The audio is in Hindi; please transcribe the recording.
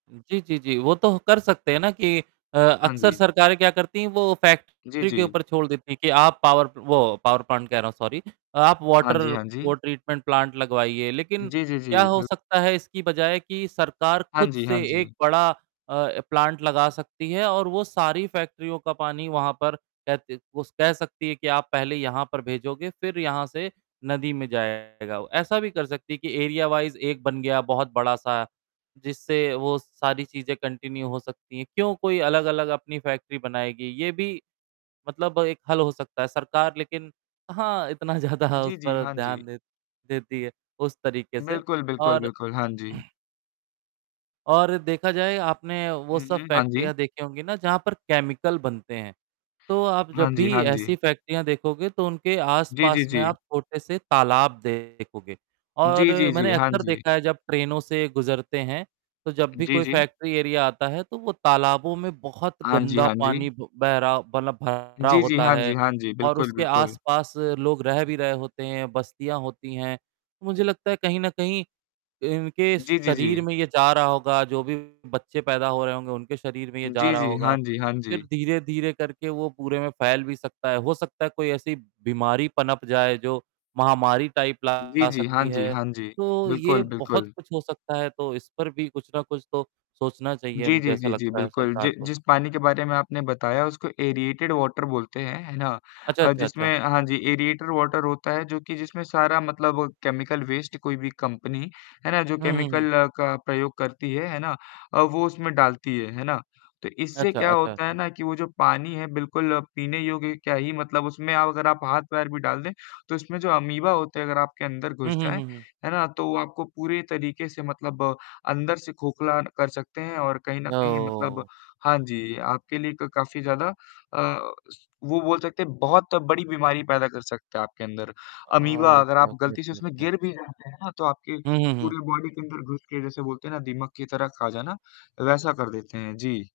जी, जी, जी। वो तो कर सकते हैं ना कि अ, हाँ अक्सर जी। सरकारें क्या करती हैं, वो जी, फैक्ट्री के जी। ऊपर छोड़ देती हैं कि आप पावर वो पावर प्लांट कह रहा हूँ, सॉरी आप हाँ वाटर जी, हाँ वो जी। ट्रीटमेंट प्लांट लगवाइए, लेकिन जी, जी, जी। क्या हो बिल सकता है इसकी बजाय कि सरकार हाँ खुद जी, से हाँ एक जी। बड़ा अ, प्लांट लगा सकती है और वो सारी फैक्ट्रियों का पानी वहाँ पर कह स कह सकती है कि आप पहले यहाँ पर भेजोगे, फिर यहाँ से नदी में जाएगा, ऐसा भी कर सकती है कि एरिया वाइज़ 1 बन गया बहुत बड़ा-सा, जिससे वो सारी चीज़ें कंटिन्यू हो सकती हैं। क्यों कोई अलग-अलग अपनी फैक्ट्री बनाएगी, ये भी मतलब एक हल हो सकता है, सरकार लेकिन कहाँ इतना ज़्यादा जी, उस जी। पर हाँ जी। ध्यान दे देती है उस तरीके से बिल्कुल, बिल्कुल, और बिल्कुल। हाँ जी। और देखा जाए आपने वो हुँ, सब हुँ। हाँ जी। फैक्ट्रियाँ देखी होंगी ना जहाँ पर केमिकल बनते हैं, तो आप हाँ जब जी, भी हाँ ऐसी जी। फैक्ट्रियाँ देखोगे तो उनके जी, जी, आस-पास में जी। आप छोटे से तालाब देखोगे और जी, जी, मैंने जी। हाँ अक्सर जी। देखा है जब ट्रेनों से गुज़रते हैं, तो जब भी जी, कोई जी। फैक्ट्री एरिया आता है तो वो तालाबों में बहुत हाँ जी, गंदा हाँ जी। पानी बह रहा मतलब भरा जी, जी। होता हाँ जी, है हाँ जी। और बिल्कुल, उसके बिल्कुल। आसपास लोग रह भी रहे होते हैं, बस्तियाँ होती हैं। मुझे लगता है कहीं न कहीं इनके जी, जी, शरीर जी। में ये जा रहा होगा, जो भी बच्चे पैदा हो रहे होंगे, उनके शरीर में ये जा जी, रहा जी। होगा, हाँ जी, हाँ जी। फिर धीरे-धीरे करके वो पूरे में फैल भी सकता है, हो सकता है कोई ऐसी बीमारी पनप जाए जो महामारी टाइप जी, ला जी। हाँ सकती जी, है, हाँ जी। तो ये बिल्कुल, बहुत बिल्कुल। कुछ हो सकता है, तो इस पर भी कुछ ना कुछ तो सोचना चाहिए, जी, मुझे जी, ऐसा जी, जी। लगता है बिल्कुल, जि सरकार को। जिस पानी के बारे में आपने बताया उसको एरिएटेड वाटर बोलते हैं, है ना? अच्छा, अ, अच्छा, अच्छा। जिसमें हाँ जी एरिएटेड वाटर होता है, जो कि जिसमें सारा मतलब केमिकल वेस्ट कोई भी कंपनी, है ना? जो हुँ, हुँ, हुँ। केमिकल का प्रयोग करती है, है ना? वो उसमें डालती है, है ना? तो इससे अच्छा, क्या अच्छा, होता है अच्छा। ना कि वो जो पानी है बिल्कुल पीने योग्य क्या ही मतलब उसमें अगर आप हाथ-पैर भी डाल दें, तो उसमें जो अमीबा होते हैं, अगर आपके अंदर हुँ, घुस हुँ, जाएँ, हुँ, हुँ। है ना? तो वो आपको पूरे तरीके से मतलब अंदर से खोखला कर सकते हैं और कहीं न कहीं मतलब ओह। हाँ जी, आपके लिए क काफ़ी ज़्यादा अ, वो बोल सकते हैं, बहुत बड़ी बीमारी पैदा कर सकते हैं आपके अंदर अमीबा, अगर ओके, आप ओके, गलती से ओके उसमें ओके। गिर भी जाते हैं ना, तो आपके हुँ, हुँ, हुँ। पूरे बॉडी के अंदर घुस के जैसे बोलते हैं ना दीमक की तरह खा जाना, वैसा कर देते हैं। जी।